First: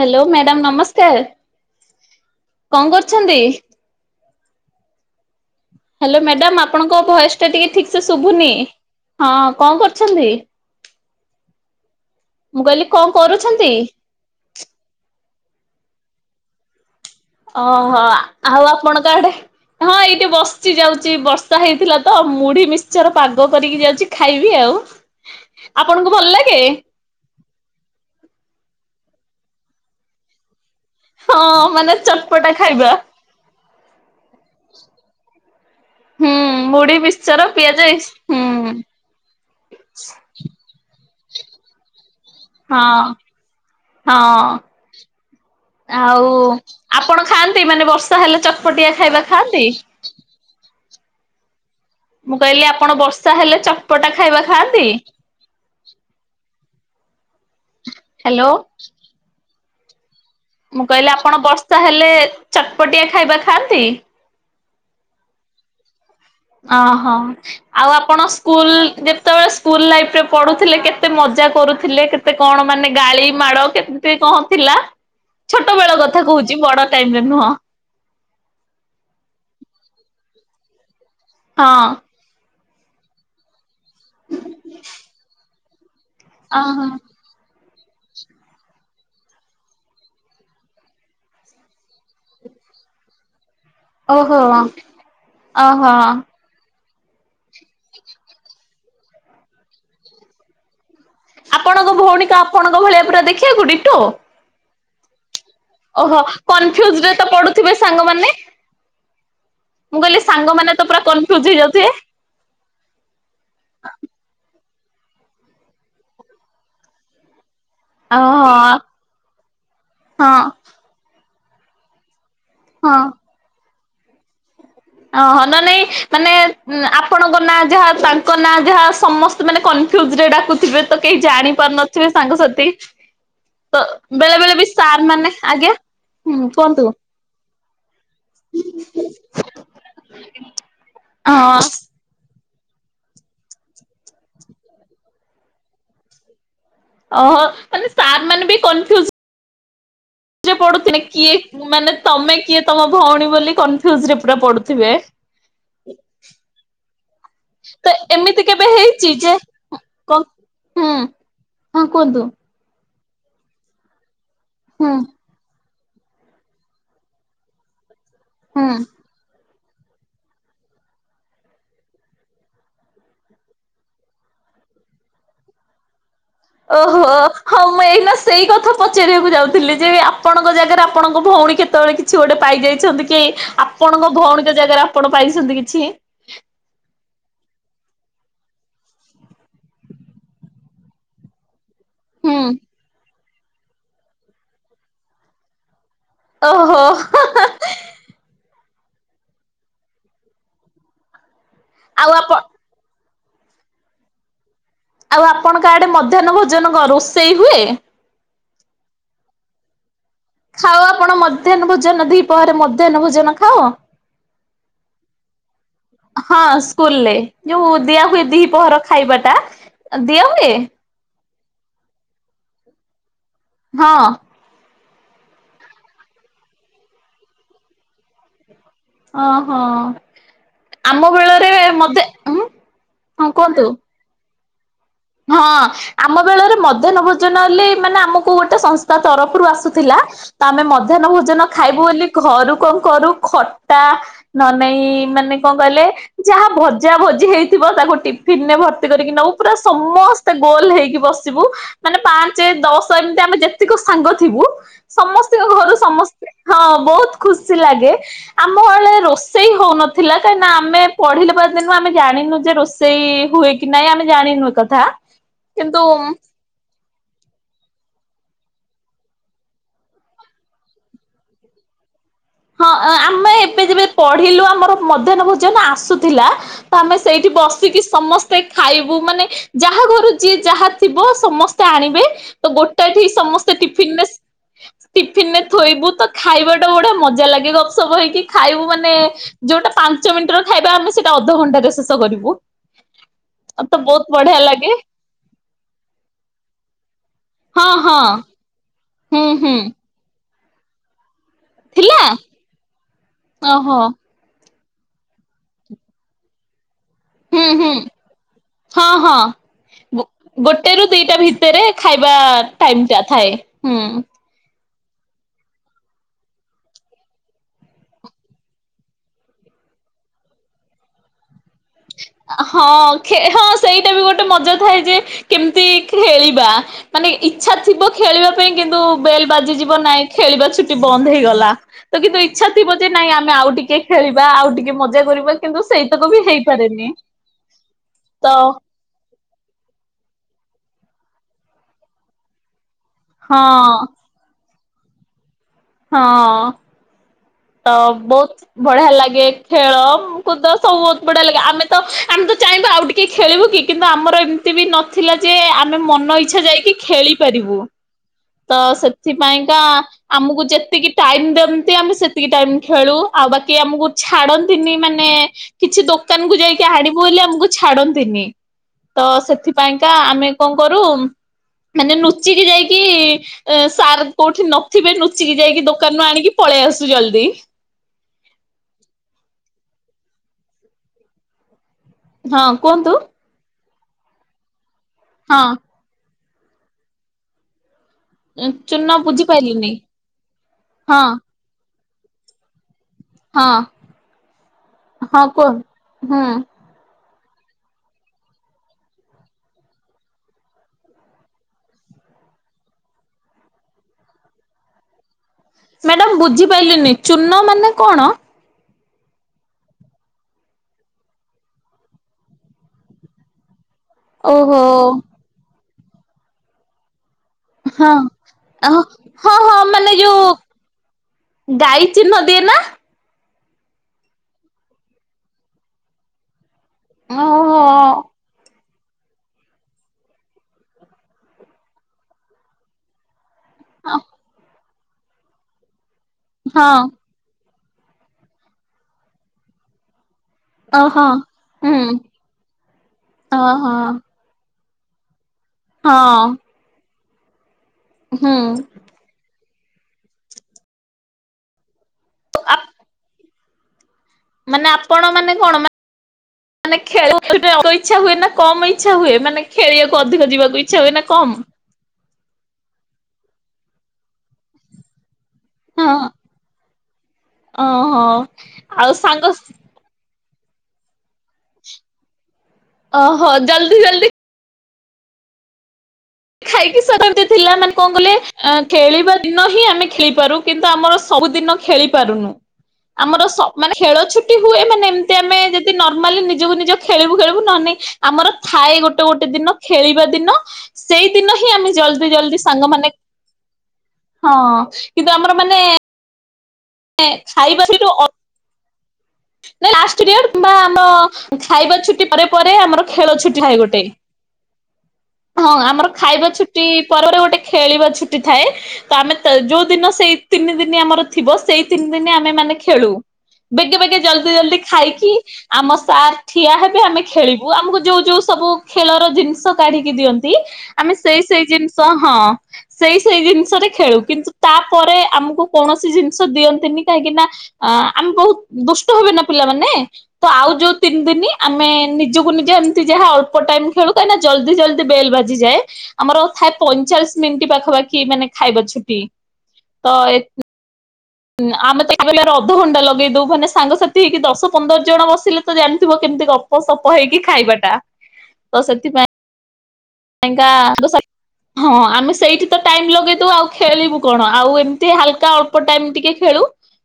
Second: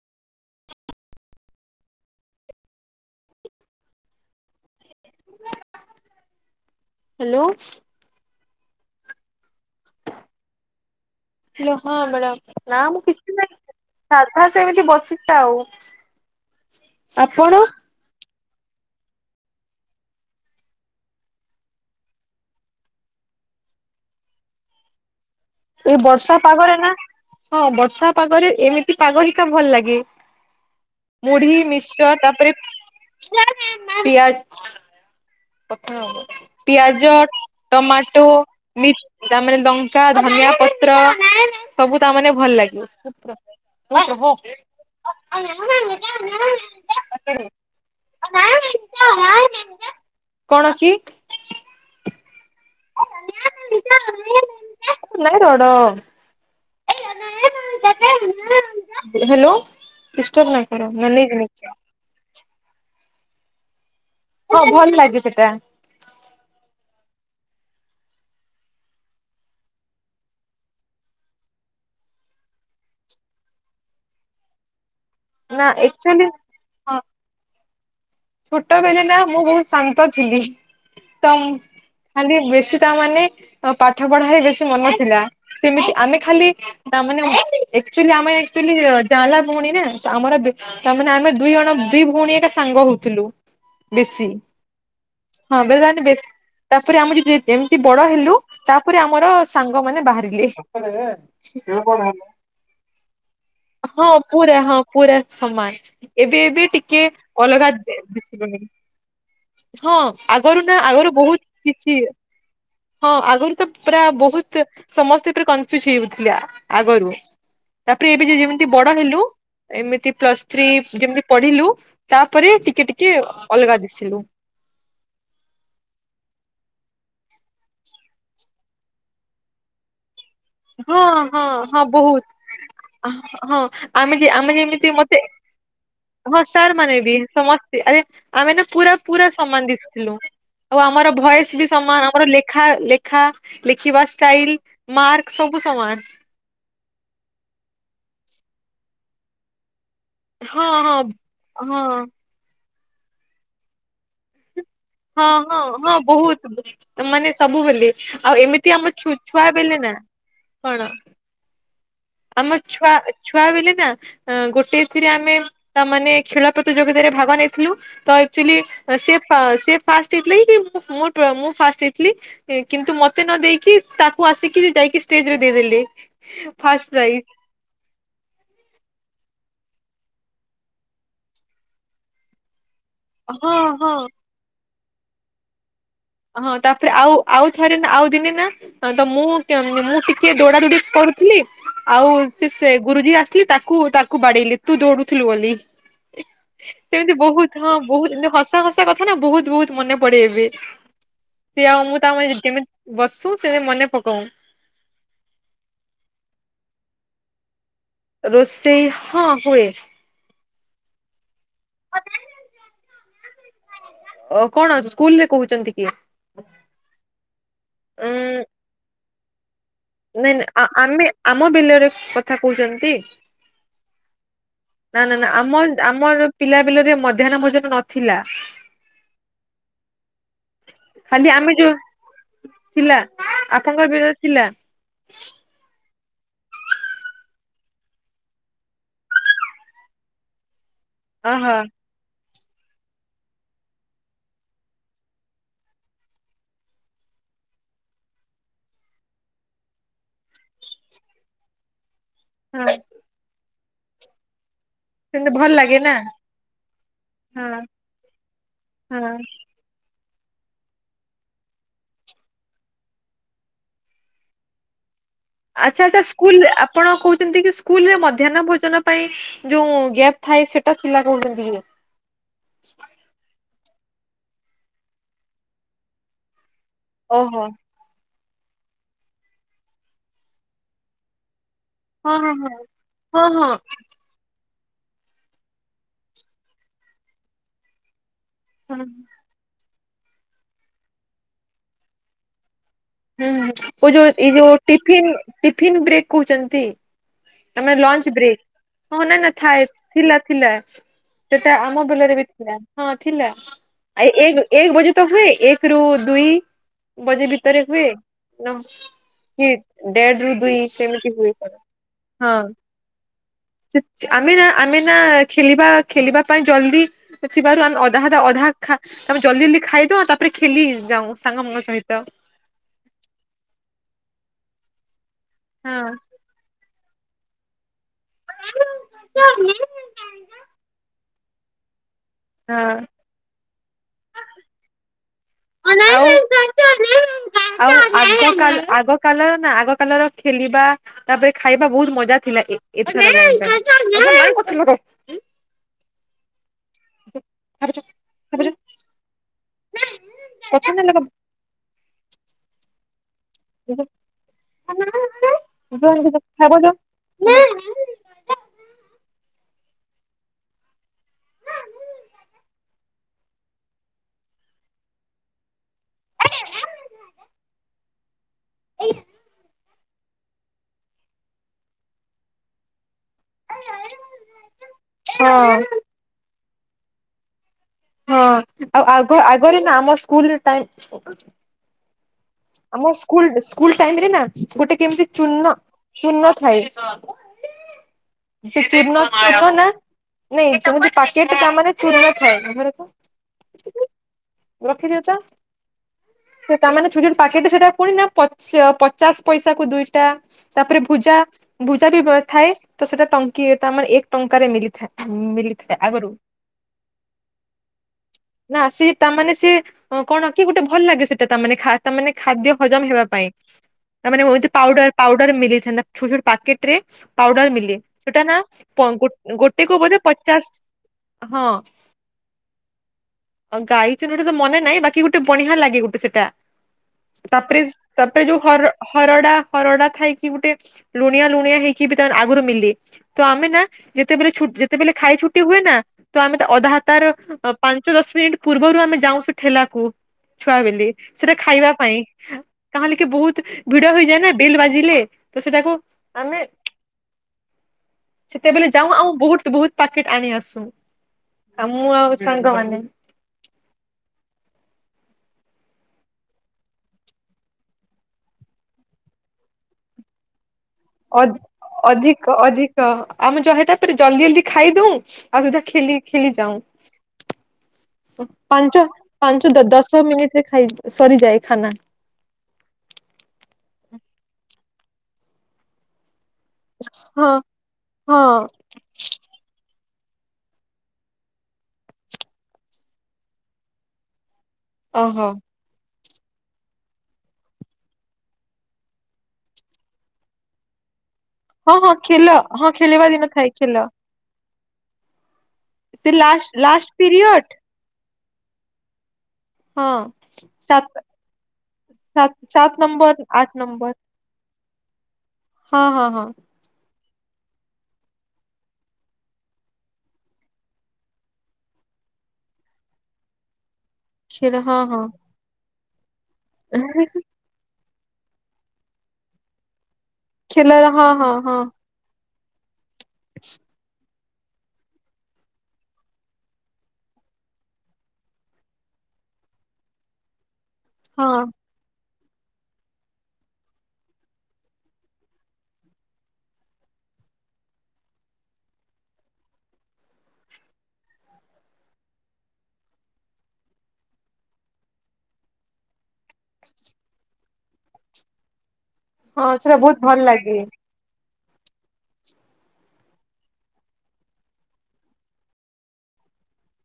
Hello madam ନମସ୍କାର କଣ କରୁଛନ୍ତି। ହ୍ୟାଲୋ ମ୍ୟାଡାାମ ଆପଣଙ୍କ ଭୟସ ହ୍ୟାଲୋ। ଟା ଟିକେ ଠିକ ସେ ଶୁଭୁନି ହଁ। କଣ କରୁଛନ୍ତି? ହ୍ୟାଲୋ ହଁ ମ୍ୟାଡ଼ାମ ନା କହିଲି ମୁଁ କଣ କିଛି ନାହିଁ କରୁଛନ୍ତି? ସାଧା ସେମିତି ବସି ଉ ଟାଉ ଓହୋ ଆଉ ଆପଣ କାଆଡେ ହଁ ଏଇଠି ବସିଚି ଯାଉଛି ବର୍ଷା ହେଇଥିଲା ତ ମୁଢି ମିଶଚର ପାଗ କରିକି ଯାଉଛି ଖାଇବି ଆଉ ଏଇ ଆପଣଙ୍କୁ ଭଲ ବର୍ଷା ଲାଗେ? ପାଗରେ ନା ହଁ ବର୍ଷା ପାଗରେ ଏମିତି- [unintelligible] ପାଗ ହିତ ଭଲ ଲାଗେ ହଁ ମୁଢି ମାନେ ମିଶଟର ଚଟପଟା ତାପରେ ଖାଇବା। ପିଆ [inaudible] ହୁଁ ମୁଢି ପିଆଜ ମିକ୍ସଚର ପିଆଜ ଟମାଟୋ ହୁଁ ମି ତାମାନେ ଲଙ୍କା ଧନିଆ ପତ୍ର ସବୁ ତା ମାନେ ଭଲ ଲାଗେ ହଁ ହଁ। ଆଉ ଆପଣ ଖାଆନ୍ତି ମାନେ ବର୍ଷା ହେଲେ ଚଟପଟିଆ ଖାଇବା ଖାଆନ୍ତି? କଣ କି? ମୁଁ କହିଲି ଆପଣ ବର୍ଷା ହେଲେ ଚଟପଟା ଖାଇବା ଖାଆନ୍ତି। ହ୍ୟାଲୋ। ହ୍ୟାଲୋ ଡିଷ୍ଟର୍ବ ନାଇଁ କର ମୁଁ କହିଲି ମ୍ୟାନେଜ ଆପଣ ନେଇକି ବର୍ଷା ହେଲେ। ଚଟପଟିଆ ଖାଇବା ଖାଆନ୍ତି। ହଁ ଭଲ ଲାଗେ ସେଟା। ଅହୋ ଆଉ ଆପଣ ସ୍କୁଲ ଯେତେବେଳେ ସ୍କୁଲ ଲାଇଫ ରେ ପଢୁଥିଲେ କେତେ ମଜା କରୁଥିଲେ କେତେ କଣ ମାନେ ଗାଳି ମାଡ କେତେ କଣ ଥିଲା ଛୋଟ ନା ବେଳ କଥା ଆକଚୋଲି କହୁଛି ବଡ ହଁ ଟାଇମରେ ନୁହଁ ଛୋଟ ବଲେ ନା ମୁଁ ବହୁତ ଶାନ୍ତ ଥିଲି, ତମ ହଁ ଖାଲି ବେଶୀ ତା ମାନେ ପାଠ ପଢା ହେ ବେଶୀ ମନ ଥିଲା ସେମିତି ଆମେ ଖାଲି ଓହୋ। ନା ମାନେ ଆକ୍ଚୁଆଲି ଆମେ ଏକଚୁଆଲି ଜାଆଁଲା ଭଉଣୀ ନା ଆମର ମାନେ ଆମେ ଦୁଇ ଜଣ ଦି ଭଉଣୀ ଏକ ସାଙ୍ଗ ହଉଥିଲୁ, ବେଶୀ ଓହୋ ହଁ ବେଳେ ଓହୋ, ତାମାନେ ବେ ତାପରେ ଆମେ ଯେମିତି ବଡ ହେଲୁ ତାପରେ ଆମର ସାଙ୍ଗ ମାନ ବାହାରିଲେ, ଆପଣଙ୍କ ଭଉଣୀ କ ଆପଣଙ୍କ ଭଳିଆ ପୁରା ଦେଖିବାକୁ ଡିଟୋ, ହଁ ପୁରା ହଁ ପୁରା ସମାନ ଓହୋ ଏବେ ଏବେ ଟିକେ କନଫ୍ୟୁଜରେ ତ ଅଲଗା ପଡୁଥିବେ ସାଙ୍ଗମାନେ? ଦିଶୁଗ ହଁ ମୁଁ କହିଲି ଆଗରୁ ସାଙ୍ଗମାନେ ନା ତ ପୁରା ଆଗରୁ କନଫ୍ୟୁଜ ବହୁତ ହେଇଯାଉଥିବେ କିଛି ହଁ ଆଗରୁ ତ ପୁରା ବହୁତ ସମସ୍ତେ ଏଥିରେ କନଫ୍ୟୁଜ ହେଇଯାଉଥିଲା ଆଗରୁ ତାପରେ ଏବେ ଯେମିତି ଆଉ ବଡ ହେଲୁ ଏମିତି ହଁ ପ୍ଲସ୍ ହଁ ଥ୍ରୀ ପଢିଲୁ ତା ପରେ ଟିକେ ଟିକେ ଅଲଗା ଦିଶୁ ଲୋ ଅହ ନ ନାଇଁ ମାନେ ଆପଣଙ୍କ ନାଁ ଯାହା ତାଙ୍କ ନାଁ ଯାହା ସମସ୍ତେ ମାନେ କନଫ୍ୟୁଜ ରେ ଡାକ ହଁ ହଁ ହଁ ବହୁତ ହଁମ ତ ବେଳେ ଆମେ ବେଳେ ବି ଯେମିତି ସାର୍ ମତେ ମାନେ ଆଜ୍ଞା ହଁ ହୁଁ ସାର୍ କୁହନ୍ତୁ ମାନେ ବି ସମସ୍ତେ ଆରେ ଆମେ ନା ପୁରା ପୁରା ସମାନ ଦିଶୁ। ହେଲୋ, ଆଉ ଆମର ଭଏସ ହଁ ବି ସମାନ ଆମ ଲୋଖା ଲେଖା ଲେଖିବା ଷ୍ଟାଇଲ ମାର୍କ ସବୁ ସମାନ। ଓହୋ ମାନେ ସାର୍ ମାନେ ବି କନଫ୍ୟୁଜ ବଜ ହଁ ହଁ। ପଡୁଥିଲେ କିଏ ହଁ ମାନେ ତମେ କିଏ ତମ ଭଉଣୀ ବୋଲି କନଫ୍ୟୁଜରେ ପୁରା ପଡୁ ହଁ ହଁ ହଁ ବହୁତ ମାନେ ସବୁବେଲେ ତ ଆଉ କେବେ ଏମିତି ଆମ ହେଇଛି ଯେ ଛୁଆ ବେଲେ ନା କଣ କଣ ହୁଁ ହଁ କୁହନ୍ତୁ ଆମ ଛୁଆ ଛୁଆ ବେଳେ ନା ଅ ଗୋଟେ ହୁଁ। ଏଥିରେ ଆମେ ତା ମାନେ ଖେଳ ପ୍ରତିଯୋଗିତାରେ ଭାଗ ନେଇଥିଲୁ। ତ ଏକଚୁଆଲି ହୁଁ। ସେ ପା ସେ ଫାଷ୍ଟ ହେଇଥିଲେ କି ମୁଁ ଫାଷ୍ଟ ହେଇଥିଲି କିନ୍ତୁ ମତେ ନ ଦେଇକି ତାକୁ ଆସିକି ଯାଇକି ଷ୍ଟେଜରେ ଦେଇଦେଲେ। ଓ ଫାଷ୍ଟ ପ୍ରାଇଜ ହଉ ମୁଁ ଏଇନା ସେଇ କଥା ପଚାରିବାକୁ ଯାଉଥିଲି। ଯେବେ ଆପଣଙ୍କ ଜାଗାରେ ଆପଣଙ୍କ ଭଉଣୀ କେତେବେଳେ କିଛି ଗୋଟେ ପାଇଯାଏ ଛନ୍ତି କି? ହଁ ହଁ ଆପଣଙ୍କ ଭଉଣୀ ଜାଗାର ଆପଣ ପାଇଛନ୍ତି କିଛି? ହଁ ତାପରେ ଆଉ ଆଉ ଥରେ ନା ଆଉ ଦିନେ ନା ତ ମୁଁ ମୁଁ ଟିକେ ଦୌଡ଼ା ଦୌଡି କରୁଥିଲି ଆଉ ହୁଁ। ସେ ସେ ଗୁରୁଜୀ ଆସ ଥିଲି ତାକୁ ତାକୁ ବାଡେଇଲି ତୁ ଦୌଡୁଥିଲୁ ବୋଲି। ଓହୋ। ତାଙ୍କ ସେ କଥା ନା ବହୁତ ବହୁତ ମନେ ପଡେ ଏବେ। ସେ ଆଉ ମୁଁ ତୁମେ କିମିତି ବସ ଖୁସିରେ ମନେ ପକଉ। ଆଉ ଆପଣଙ୍କ ଆଡେ ମଧ୍ୟାହ୍ନ ଭୋଜନ କଣ ରୋଷେଇ ହୁଏ? ରୋଷଇ ହଁ ହୁଏ। ଖାଅ ଆପଣ ମଧ୍ୟାହ୍ନ ଭୋଜନ ଦିପହରେ ମଧ୍ୟାହ୍ନ ଭୋଜନ ଖାଅ। ଅ କଣ ସ୍କୁଲ ରେ କହୁଛନ୍ତି କି? ହଁ ସ୍କୁଲରେ ଯୋଉ ଦିଆ ଉଁ ହୁଏ ଦି ପହର ଖାଇବା ତା ନାଇଁ ନାଇଁ ଆମେ ଆମ ବିଲରେ କଥା କହୁଛନ୍ତି? ହଁ ନା ନା ନା ଆମ ଆମର ପିଲା ବିଲରେ ମଧ୍ୟାହନ ଭୋଜନ ନଥିଲା ଓ ହଁ ଆମ ଖାଲି ବେଳରେ ଆମେ ଯୋଉ ମତେ ହୁଁ ହଁ କୁହନ୍ତୁ। ପିଲା। ହଁ। ଆମ ବେଳରେ ମଧ୍ୟାହ୍ନ ଭୋଜନ ହେଲେ ମାନେ ଆମକୁ ଗୋଟେ ସଂସ୍ଥା ତରଫରୁ ଆସୁଥିଲା ତ ଆମେ ମଧ୍ୟ ମଧ୍ୟାହ୍ନ ଭୋଜନ ଓହୋ ଖାଇବୁ ବୋଳି ଘରୁ କଣ କରୁ ଖଟା ନ ନେଇ ମାନେ କଣ କହିଲେ ଯାହା ଭଜା ଭଜି ହେଇଥିବ ତାକୁ ଟିଫିନରେ ଭର୍ତ୍ତି କରିକି ନଉ ପୁରା ସମସ୍ତେ ଗୋଲ ହେଇକି ବସିବୁ। ମାନେ ପାଞ୍ଚ ହଁ ଦଶ ଏମିତି ଆମେ ଯେତେ ଯେତିକି ସାଙ୍ଗ ଥିବୁ ସେମିତି ସମସ୍ତଙ୍କ ଭଲ ଘରୁ ଲାଗେ ନା ସମସ୍ତେ ହଁ ବହୁତ ଖୁସି ହଁ। ଲାଗେ ଆମ ବଳେ ହଁ ରୋଷେଇ ହଉନ ଥିଲା କାହିଁକି ନା ଆମେ ପଢ଼ିଲେ ପିଲାଦିନୁ ଆମେ ଜାଣିନୁ ଯେ ରୋଷେଇ ହୁଏ କି ନାଇଁ ଆମେ ଜାଣିନୁ କଥା କିନ୍ତୁ ଆଚ୍ଛା ଆଚ୍ଛା ସ୍କୁଲରେ ଆପଣ କହୁଛନ୍ତି କି ସ୍କୁଲରେ ମଧ୍ୟାହନ ଭୋଜନ ପାଇଁ ଯୋଉ ଗ୍ୟାପ୍ ଥାଏ ସେଟା ଥିଲା କହୁନାନ୍ତି କି [inaudible] ଏ ଯେବେ ପଢିଲୁ ଆମର ମଧ୍ୟାହ୍ନ ଭୋଜନ ଆସୁଥିଲା ତ ଆମେ ସେଇଠି ଓହୋ ବସିକି ସମସ୍ତେ। ଖାଇବୁ ମାନେ ଯାହା ଘରୁ ଯିଏ ଯାହା ଥିବ ସମସ୍ତେ ତ ଆଣିବେ ହଁ ହଁ ହଁ ତ ଗୋଟେ ଏଠି ହଁ ହଁ ସମସ୍ତେ ଟିଫିନରେ। ଟିଫିନ ରେ ଥୋଇବୁ ତ ଖାଇବାଟା ବଢଡଆ ମଜା ମଜା ଲାଗେ ଗପସପ ହେଇକି। ଖାଇବୁ ହଁ ହୁଁ ମାନେ ଯୋଉଟା ପାଞ୍ଚ ମିନିଟ ର ଖାଇବା ଆମେ ସେଇଟା ଅଧଘଣ୍ଟାରେ ଶେଷ କରିବୁ। ଆଉ ତ ହୁଁ ବହୁତ ଯୋଉ ଏ ବଢିଆ ଯୋଉଟି ଲାଗେ ଟିଫିନ ଟିଫିନ ବ୍ରେକ୍ କହୁଛନ୍ତି। ଆମେ ହଁ ହଁ ଲଞ୍ଚ ବ୍ରେକ୍। ହଁ ନାଇଁ ହୁଁ ନା ହୁଁ ଥାଏ ଥିଲା। ଥିଲା ସେଟା ଆମ ଥିଲା ବଲରେ ବି ଥିଲା ହଁ ଥିଲା ଓହୋ ଆ ଏ ଏକ ବଜେ ତ ହୁଏ ଏକ ରୁ ଦୁଇ ବଜେ ହୁଁ ଭିତରେ ହୁଁ ହୁଏ ନା ହଁ ହଁ। କି ଦେଢ଼ ରୁ ଦୁଇ ଗୋଟେ ରୁ ଦିଟା ସେମିତି ହୁଏ। ଭିତରେ ଖାଇବା ହଁ। ଟାଇମ ଟା ଥାଏ ହୁଁ ଆମେ ନା ଆମେ ନା ଖେଲିବା ଖେଲିବା ପାଇଁ ଜଲଦି ଥିବାରୁମେ ଅଧା ଅଧା ଅଧାମେ ଜଲଦି ଜଲଦି ଖାଇଦଉ ତାପରେ ଖେଲି ଯାଉ ସାଙ୍ଗମାନଙ୍କ ସହ ହଁ ହଁ ସେଇଟା ବି ଗୋ ଗୋଟେ ମଜା ଥାଏ ଯେ କେମିତି ଖେଳିବା। ମାନେ ଇଚ୍ଛା ଥିବ ଖେଳିବା ପାଇଁ କିନ୍ତୁ ବେଲ୍ ବାଜିଯିବ ନାଇଁ ଖେଳିବା ଛୁଟି ବନ୍ଦ ବନ୍ଦ ହେଇଗଲା। ତନ୍ତୁ ଇଚ୍ଛା ହଁ। ଥିବ ହଁ। ଯେ ନାଇଁ ଆମେ ଆଉ ଟିକେଳିବା ଆଉ ଟିକେ ମଜା କରିବା କିନ୍ତୁ ଆଉ ସେଇତକ ବି ହେଇ ଆଉ ଆଗ କାଲ ନା ଆଗ କାଲର ଖେଲ୍ ଖେଳିବା ତାପରେ ଖାଇବା ବହୁତ ମଜା ଥିଲା ଏ ହଁ [unintelligible] ହଁ [inaudible] ତ ବହୁତ ବଢିଆ ଲାଗେ। ଖେଳ କୁଦ ସବୁ ବହୁତ ବଢିଆ ଲାଗେ। ଆମେ ତ ଆମେ ତ ଚାହିଁବା ଆଉ ଟିକେ କି ଖେଳିବୁ କି କିନ୍ତୁ ଆମର ଏମିତି ବି ନଥିଲା ଯେ ଆମେ ମନ ଇଚ୍ଛା ଯାଇକି ଖେଳି ପାରିବୁ। ତ ସେଥିପାଇଁ ଆମୁକୁ। ଯେତିକି ଟାଇମ୍ ଦ୍ୟନ୍ତି ଆମେ ସେତିକି ଟାଇମ୍ ଖେଳୁ, ବଆଉ ବାକି ଆମକୁ ଛାଡନ୍ତିନି ମାନେ କିଛି ଦୋକାନ କୁ ଯାଇକି ଆଡିବୁ ବୋଲି ଆମକୁ ଛାଡନ୍ତିନି, [inaudible] ତ ସେଥିପାଇଁ ଆମେ କଣ କରୁ ମାନେ ଲୁଚିକି ଯାଇକି ସାର୍ କୋଉଠି ନଥିବେ, ନୁ ଲୁଚିକି ହଁ ଯାଇକି ଦୋକାନରୁ ଆଣିକି ପଳେଇ ଆସୁ ଜଲଦି ହଁ ଆଉଗ ଆଗରେ ନା ଆମ ସ୍କୁଲଟା [inaudible] ହଁ ଆମ କୁହନ୍ତୁ। ସ୍କୁଲ ସ୍କୁଲ ଟାଇମ୍ ରେ ନା ଗୋଟେ କେମିତି ଚୁନ ହଁ ଚୁନ ଖାଇ [inaudible] ସେ ଚୂନ ଚୂନ ନା ନାଇଁ ତମେ ଯୋଉ ହଁ ପାକେଟ ତାମାନେ ପୁରୁଣା ଖାଏ, ଆମର ତ ହଁ ରଖିଦିଅ [inaudible] ତ ହଁ କୁହ [inaudible] ହୁଁ। [unintelligible] ପାକେଟ ସେଟା ପୁଣି ନା ପଚାଶ ପଇସା କୁ ଦୁଇଟା ତାପରେ ଭୁଜା ଭୁଜା ବି ଥାଏ, ତ ସେଟା ଟଙ୍କିଏ ଏକ ଟଙ୍କାରେ ମିଳିଥାଏ। ମ୍ୟାଡାମ ବୁଝିପାରିଲିନି ଚୁନ ମାନେ କଣ? ତା ମାନେ ସିଏ କଣ କି ଗୋଟେ ଭଲ ଲାଗେ। ସେଟା ତା ମାନେ ଖା ତା ମାନେ ଖାଦ୍ୟ ହଜମ ହେବା ପାଇଁ। ତା ମାନେ ହୋଉତି ଓହୋ ପାଉଡର ପାଉଡର ମିଳିଥାନ୍ତା। ଛୁଛୁର ପ୍ୟାକେଟ ରେ। ପାଉଡର ମିଲେ। ହଁ। ସେଟା ନା ଓହୋ ହଁ ହଁ ଗୋଟେ କୁ ମାନେ ବୋଧେ ଯୋଉ ପଚାଶ ହଁ। ଗାଈ ଚିହ୍ନ ଦିଏ ନା ଆଉ ଗାଇଚି ହ୍ନଟା ତ ମନେ ନାହିଁ। ବାକି ଗୋଟେ ବଢିଆ ଲାଗେ ଗୋଟେ ସେଟା। ଓହୋ। ତାପରେ ତାପରେ ଯୋଉ ହର ହରଡା ହରଡା ଥାଇକି ଗୋଟେ ଲୁଣିଆ ଲୁଣିଆ ହେଇକି ବି ତା ଆଗରୁ ମିଲେ। ତ ଆମେ ନା ଯେତେବେଳେ ଛୁଟ୍ ସେତବେଲେ ଖାଇ ଛୁଟି ହୁଏ ନା। ତ ଆମେ ତ ହଁ ଅଧା ହାତାର ପାଞ୍ଚ ଦଶ ମିନିଟ୍ ପୂର୍ବରୁ ଆମେ ଯାଉଛୁ ଠେଲାକୁ। ଛୁଆ ବିଲି ଓହୋ ସେଟା ପାଇବା ହୁଁ ପାଇଁ କାଲେ କି ବହୁତ ଓହୋ ଭିଡ ହେଇଯାଏ ନା ବେଲ ବାଜିଲେ। ତ ସେଟାକୁ ହଁ ଆମେ ହୁଁ। ସେତେବେଳେ ଯାଉ ଆଉ ବହୁତ ତୁ ବହୁତ ପାକେଟ ଆଣି ଆସୁ ଆ ମୁଁ ଆଉ ସାଙ୍ଗମାନେ। ମାନେ ଆପଣ ମାନେ କଣ ମେ ମାନେ ଖେଳ ଖେଳିବା ପାଇଁ ଅଳ୍ପ ଇଚ୍ଛା ହୁଏ ନା କମ ଇଚ୍ଛା ହୁଏ ମାନେ ଖେଳିବାକୁ ଅଧିକ ଯିବାକୁ ଇଚ୍ଛା ହୁଏ ନା ଅ କମ ଅଧିକ ଅଧିକ ଆମେ ଜହେଟା ପୁର ଜଲଦି ଜଲଦି ଖାଇଦଉ ଆଉ ସୁଧା ଖେଳି ହଁ ଖେଳି ଯାଉ, ଓହୋ ପାଞ୍ଚ ଆଉ ସାଙ୍ଗ ପାଞ୍ଚ ଦଶ ମିନିଟ ଖାଇ ସରି ଯାଏ ଖାନା ଓହୋ ଜଲଦି ଜଲଦି ଖାଇକି ସେତେବେଳେ ହଁ ଥିଲା ମାନେ କଣ କଲେ ହଁ ଖେଳିବା ଦିନ ହିଁ ଆମେ ଖେଳିପାରୁ କିନ୍ତୁ ଆମର ସବୁଦିନ ଖେଳି ପାରୁନୁ, ଆମର ମାନେ ଖେଳ ଛୁ ଟି ହୁଏ ମାନେ ଏମିତି ଓହୋ ଆମେ ଯଦି ନର୍ମାଲି ନିଜକୁ ନିଜ ଖେଳିବୁ ଖେଳିବୁ ନ ନାଇଁ ଆମର ଥାଏ ଗୋଟେ ଗୋଟେ ଦିନ ଖେଳିବା ଦିନ। ସେଇତ ଦିନ ହିଁ ଆମେ ହଁ ହଁ ଜଲଦି ଖେଲ ଜଲଦି ହଁ ସାଙ୍ଗମାନେ ଖେଳିବା ଦିନ ଥାଏ ଖେଲ। ହଁ କିନ୍ତୁ ଆମର ମାନେ ସେ ଲାଷ୍ଟ ଲାଷ୍ଟ ପିରିୟଡ ଖାଇବା ସେଠୁ ଅ ନା ହଁ। ଲାଷ୍ଟ ପିରିୟଡ଼ କିମ୍ବା ଆମ ସାତ ଖାଇବା ଛୁଟି ପରେ ସାତ ପରେ ସାତ ଆମର ଖେଳ ନମ୍ବର ଛୁଟି ଆଠ ଥାଏ ଗୋଟେ ନମ୍ବର । ହଁ ଆମର ହଁ ହଁ ଖାଇବା ଛୁଟି ପରେ ଗୋଟେ ଗୋଟେ ଖେଳିବା ଛୁଟି ଥାଏ ତ ଆମେ ଯୋଉ ଦିନ ସେଇ ତିନି ଦିନ ଆମର ଥିବ ସେଇ ତିନି ଦିନ ଆମେ ମାନେ ଖେଳୁ ବେଗେ ବେଗେ ଜଲଦି ଖେଳ ଜଲଦି ହଁ ହଁ। ଖାଇକି ଆମ ଚାର ଠିଆ ହେବେ ଆମେ ଖେଳିବୁ ଆମକୁ ଯୋଉ ଯୋଉ ସବୁ ଖେଳର ଜିନିଷ କାଢିକି ଦିଅନ୍ତି ନ୍ତି ଖେଲର ଆମେ ହଁ ସେଇ ହଁ ସେଇ ହଁ ଜିନିଷ ହଁ ସେଇ ସେଇ ଜିନିଷରେ ଖେଳୁ କିନ୍ତୁ ତାପରେ ଆମକୁ କୌଣସି ଜିନ ନିଷ ଦିଅନ୍ତିନି କାହିଁକି ନା ଆମେ ବହୁତ ଦୁଷ୍ଟ ହବେ ନା ପିଲାମାନେ ତ ଆଉ ଯୋଉ ତିନି ଦିନ ହଁ ଆମେ ନିଜ ନିଜକୁ ନିଜେ ଏମିତି ଯାହା ଅଳ୍ପ ଟାଇମ ଖେଳୁ କାହିଁକିନା ଜଲଦି ଜଲଦି ବେଲ ବାଜିଯାଏ ଆମର ଥାଏ ପଇଁଚାଳିଶ ମିନିଟ ପାଖାପାଖି ମାନେ ଖାଇବା ଛୁଟି ତ ଆମେ ତବେ ଅଧଘଣ୍ଟା ଲଗେଇ ଦଉ ମାନେ ସାଙ୍ଗସାଥି ହେଇକି ଦଶ ପନ୍ଦର ଜଣ ବସିଲେ ତ ଜାଣିଥିବ କେମିତି ଗପ ସପ ହେଇକି ଖାଇବାଟା । ତ ସେଥିପାଇଁ ହଁ ସେଟା ବହୁତ ଭଲ ଲାଗେ। ହଁ ଆମେ ସେଇଠି ତ ଟାଇମ ଲଗେଇଦବୁ ଆଉ ଖେଳିବୁ କଣ ଆଉ ଏମିତି ହାଲକା ଅଳ୍ପ ଟାଇମ ଟିକେ ଖେଳୁ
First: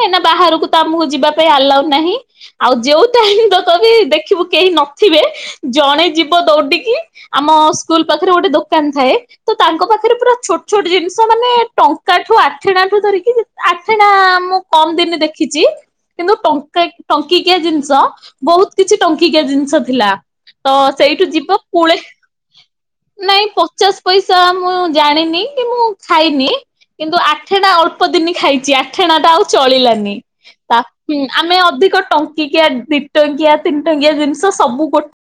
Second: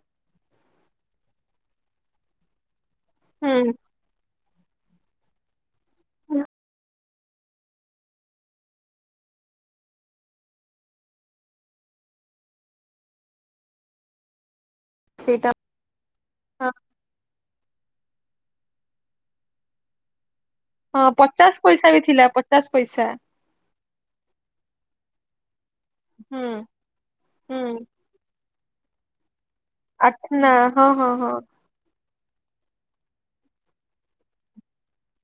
କହିଁନା ବାହାରକୁ ତ ଆମକୁ ଯିବା ପାଇଁ ଆଲାଉ ନାହିଁ । ଆଉ ଯୋଉ ତାହାଲେ ହୁଁ ତଥାବି ଦେଖିବୁ କେହି ନଥିବେ ଜଣେ ଯିବ ଦୌଡିକି ଆମ ସ୍କୁଲ ପାଖରେ ଗୋଟେ ଦୋକାନ ଥାଏ ତ ତାଙ୍କ ପାଖରେ ପୁରା ଛୋଟ ଛୋଟ ଜିନିଷ ମାନେ ଟଙ୍କାଠୁ ଆଠଣାଠୁ ଧରିକି ଆଠଣା ମୁଁ କମ ଦିନ ସେଇଟା। ଦେଖିଛି କିନ୍ତୁ ହଁ ଟଙ୍କା ଏ ଟଙ୍କା ଟଙ୍କିକିଆ ଜିନିଷ ବହୁତ କିଛି ଟଙ୍କିକିଆ ଜିନିଷ ଥିଲା । ତ ହଁ ସେଇଠୁ ପଚାଶ ଯିବ ପଇସା ପୁଳେ ବି ଥିଲା ପଚାଶ ପଇସା ନାଇଁ ପଚାଶ ପଇସା ମୁଁ ଜାଣିନି କି ମୁଁ ହୁଁ। ଖାଇନି କିନ୍ତୁ ଆଠେ ହୁଁ ତା ଅଳ୍ପ ଦିନ ଖାଇଛି ଆଠଣା ଟା ଆଉ ଚଳିଲାନି। ଆଠନା ତା ହଁ ହଁ ହଁ ଆମେ ଅଧିକ ଟଙ୍କା ଟଙ୍କିକିଆ ଦି ଟଙ୍କିଆ ତିନି ଟଙ୍କିଆ ଜିନିଷ ସବୁ ଗୋଟେ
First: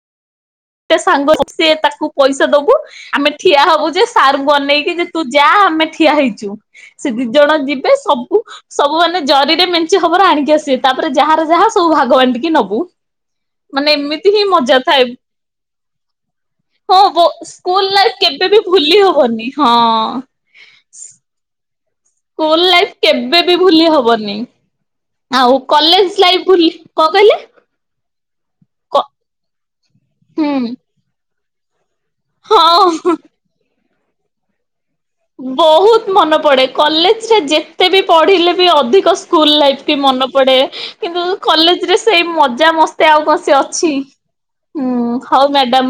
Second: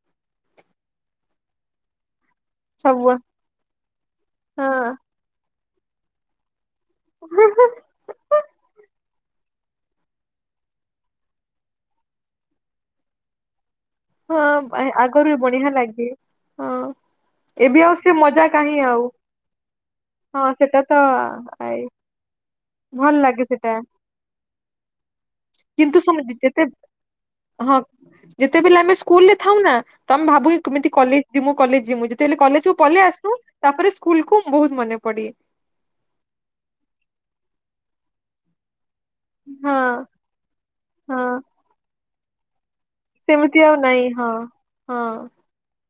ସାଙ୍ଗ ସେ ତାକୁ ପଇସା ଦବୁ ସବୁ ଆମେ ଠିଆ ହବୁ ଯେ ସାର୍ ଅନେଇକି ଯେ ତୁ ଯା ଆମେ ଠିଆ ହେଇଛୁ । ସେ ଦି ଜଣ ହଁ। ଯିବେ ସବୁ ସବୁ ମା ମାନେ ଜରିରେ ମେଞ୍ଚେ ଖବର ଆଣିକି ଆସିବେ ତାପରେ ଯାହାର ଯାହା ସବୁ ଭାଗବାଣ୍ଟି କି ନବୁ । ମାନେ ଏମିତି ହିଁ ହଁ ମଜା ଆ- ଥାଏ। ଆଗରୁ ବି ଲାଗେ ହଁ ବୋ ଏବେ ସ୍କୁଲ ଆଉ ସେ ଲାଇଫ ମଜା କେବେ ବି କାହିଁ ଭୁଲି ଆଉ ହବନି ହଁ। । ହଁ ସେଟା ତ ଆ ସ୍କୁଲ ଲାଇଫ କେବେ ବି ଭୁଲି ହବନି। ଆଉ କିନ୍ତୁ କଲେଜ ସମ- ଲାଇଫ ଯେତେ ଭୁଲି କଣ କହିଲେ ହଁ ଯେତେବେଳେ ଆମେ କ ସ୍କୁଲରେ ଥାଉ ନା ତମେ ଭାବୁ ହୁଁ କେମିତି କଲେଜ ମୁଁ କଲେଜ ମୁଁ ଯେତେବେଳେ କଲେଜକୁ ପଳେଇ ହଁ। ଆସିଲୁ ତାପରେ କୁଲକୁମ ବହୁତ ମନେ ପଡେ ବହୁତ ମନେ ପଡେ କଲେଜରେ ଯେ ତେ ବି ପଢିଲେ ବି ଅଧିକ ସ୍କୁଲ ହଁ ଲାଇଫ କି ମନେ ପଡେ କିନ୍ତୁ ହଁ କଲେଜରେ ସେଇ ମଜା ମସ୍ ସେ ଆଉ କଣ ସେ ସେମିତି ଆଉ ଅଛି, ନାଇଁ ହଁ ହଁ ହଉ ମ୍ୟାଡାମ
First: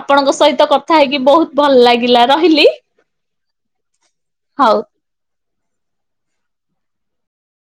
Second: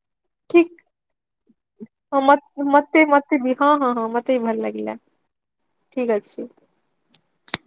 ଆପଣଙ୍କ ସହିତ ଠିକ କଥା ହେଇକି ବହୁତ ଭଲ ହଁ ଲାଗିଲା, ମତ- ରହିଲି। ମତେ ମତେ ବି ହଁ ହଁ ହଁ ମତେ ବି ଭଲ ହଉ। ଲାଗିଲା। [inaudible] ଠିକ ଅଛି।